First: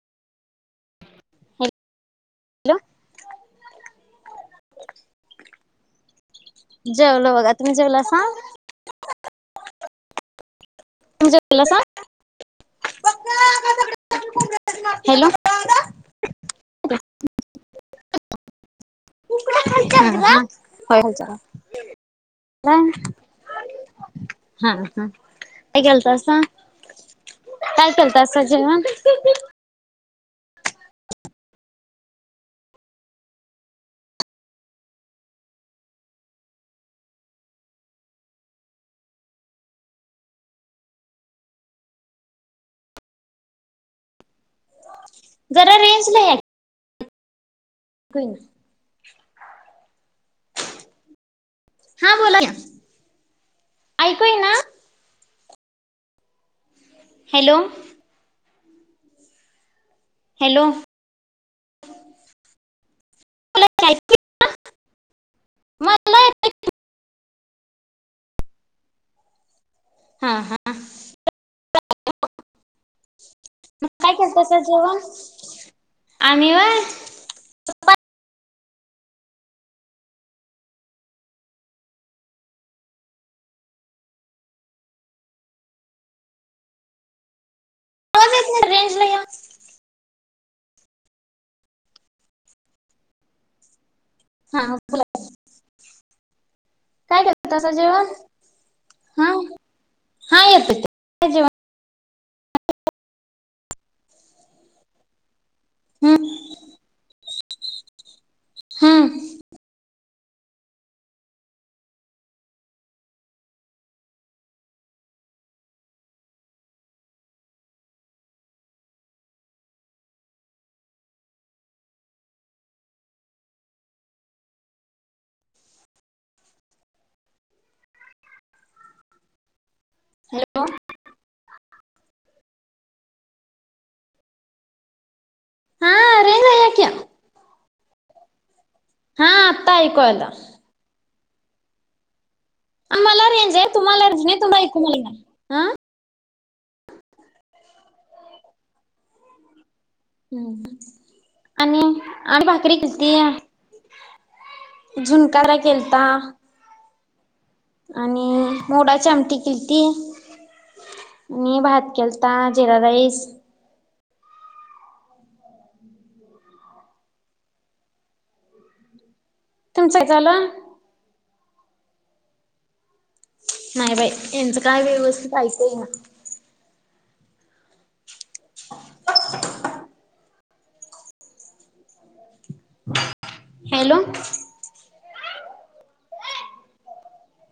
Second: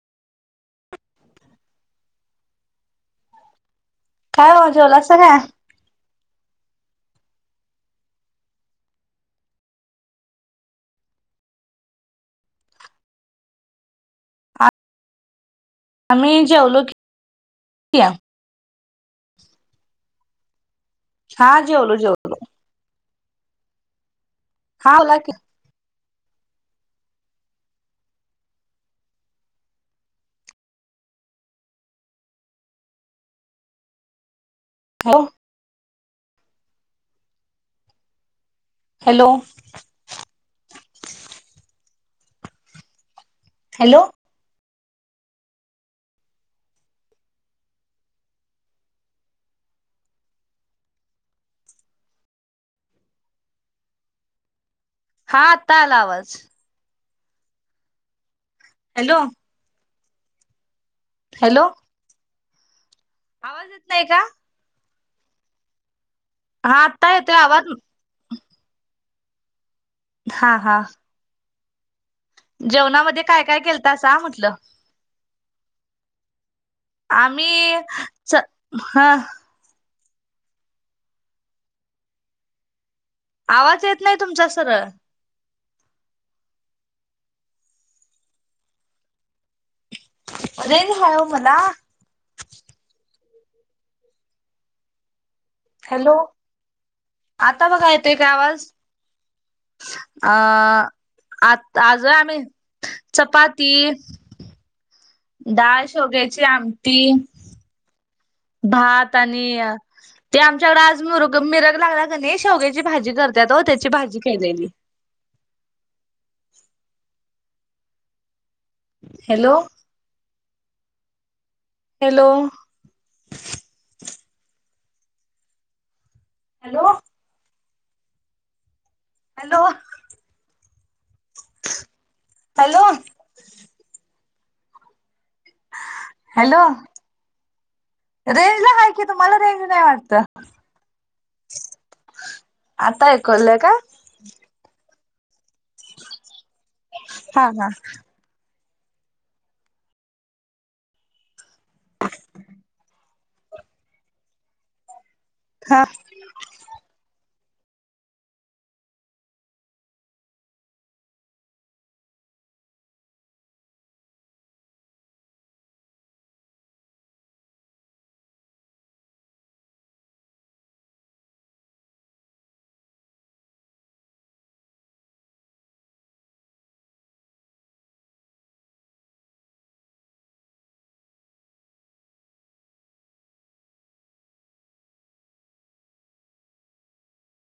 [inaudible] काय वाजवला सम्या. जेवल बघा तुम्ही जेवला सा. तु झोपला सांग हॅलो आम्ही जेवलो की या. [inaudible] होय जा हा जेवलो जेवलो नाय. हा हा बोला की बसा काय केल तसा जेवण. हो. हॅलो. हॅलो. जरा रेंज नाहीये. ऐक ना हा बोला ना ऐकूय ना. हा आता आला आवाज. हॅलो. हॅलो. हॅलो. हॅलो. आवाज येत नाहीये का? म. हा आता येतोय आवाज हा हा. जेवणामध्ये. काय काय केलतासा अ म्हटलं. आणिवर. आम्ही च हा. आवाज येत नाही तुमचा सरळ. रेंज नाही य. अरे हा मला. हा बोला. हॅलो काय आता केलतासा बघा जेवण येतोय का आवाज हा अ हा येतंय की. काय जेवण आत आज. ज आम्ही चपाती. डा हम्म शोगायची आमटी. भात हम्म आणि ते आमच्याकड आज मिरग मिरग लागला का नाही शेवग्याची भाजी करतात त्याची भाजी खलेली. Hello. Hello. Hello. Hello hello hello हा रेंजला हॅलो या की रे तर याची हा तुम्हाला रेंज आत्ता नाही ऐकू आलं वाटत [unintelligible] आम्हांला रेंज ऐकवलंय आहे [unintelligible] हां हा हं आणि आणि भाकरी किती आहे? झुनका [inaudible] हा आणि मोडाची आमटी केलती नी भात केलता जिरा राईस. तुमचंय झालं? नाही बाई यांचं काय व्यवस्थित ऐकू येईना. [unintelligible] हॅलो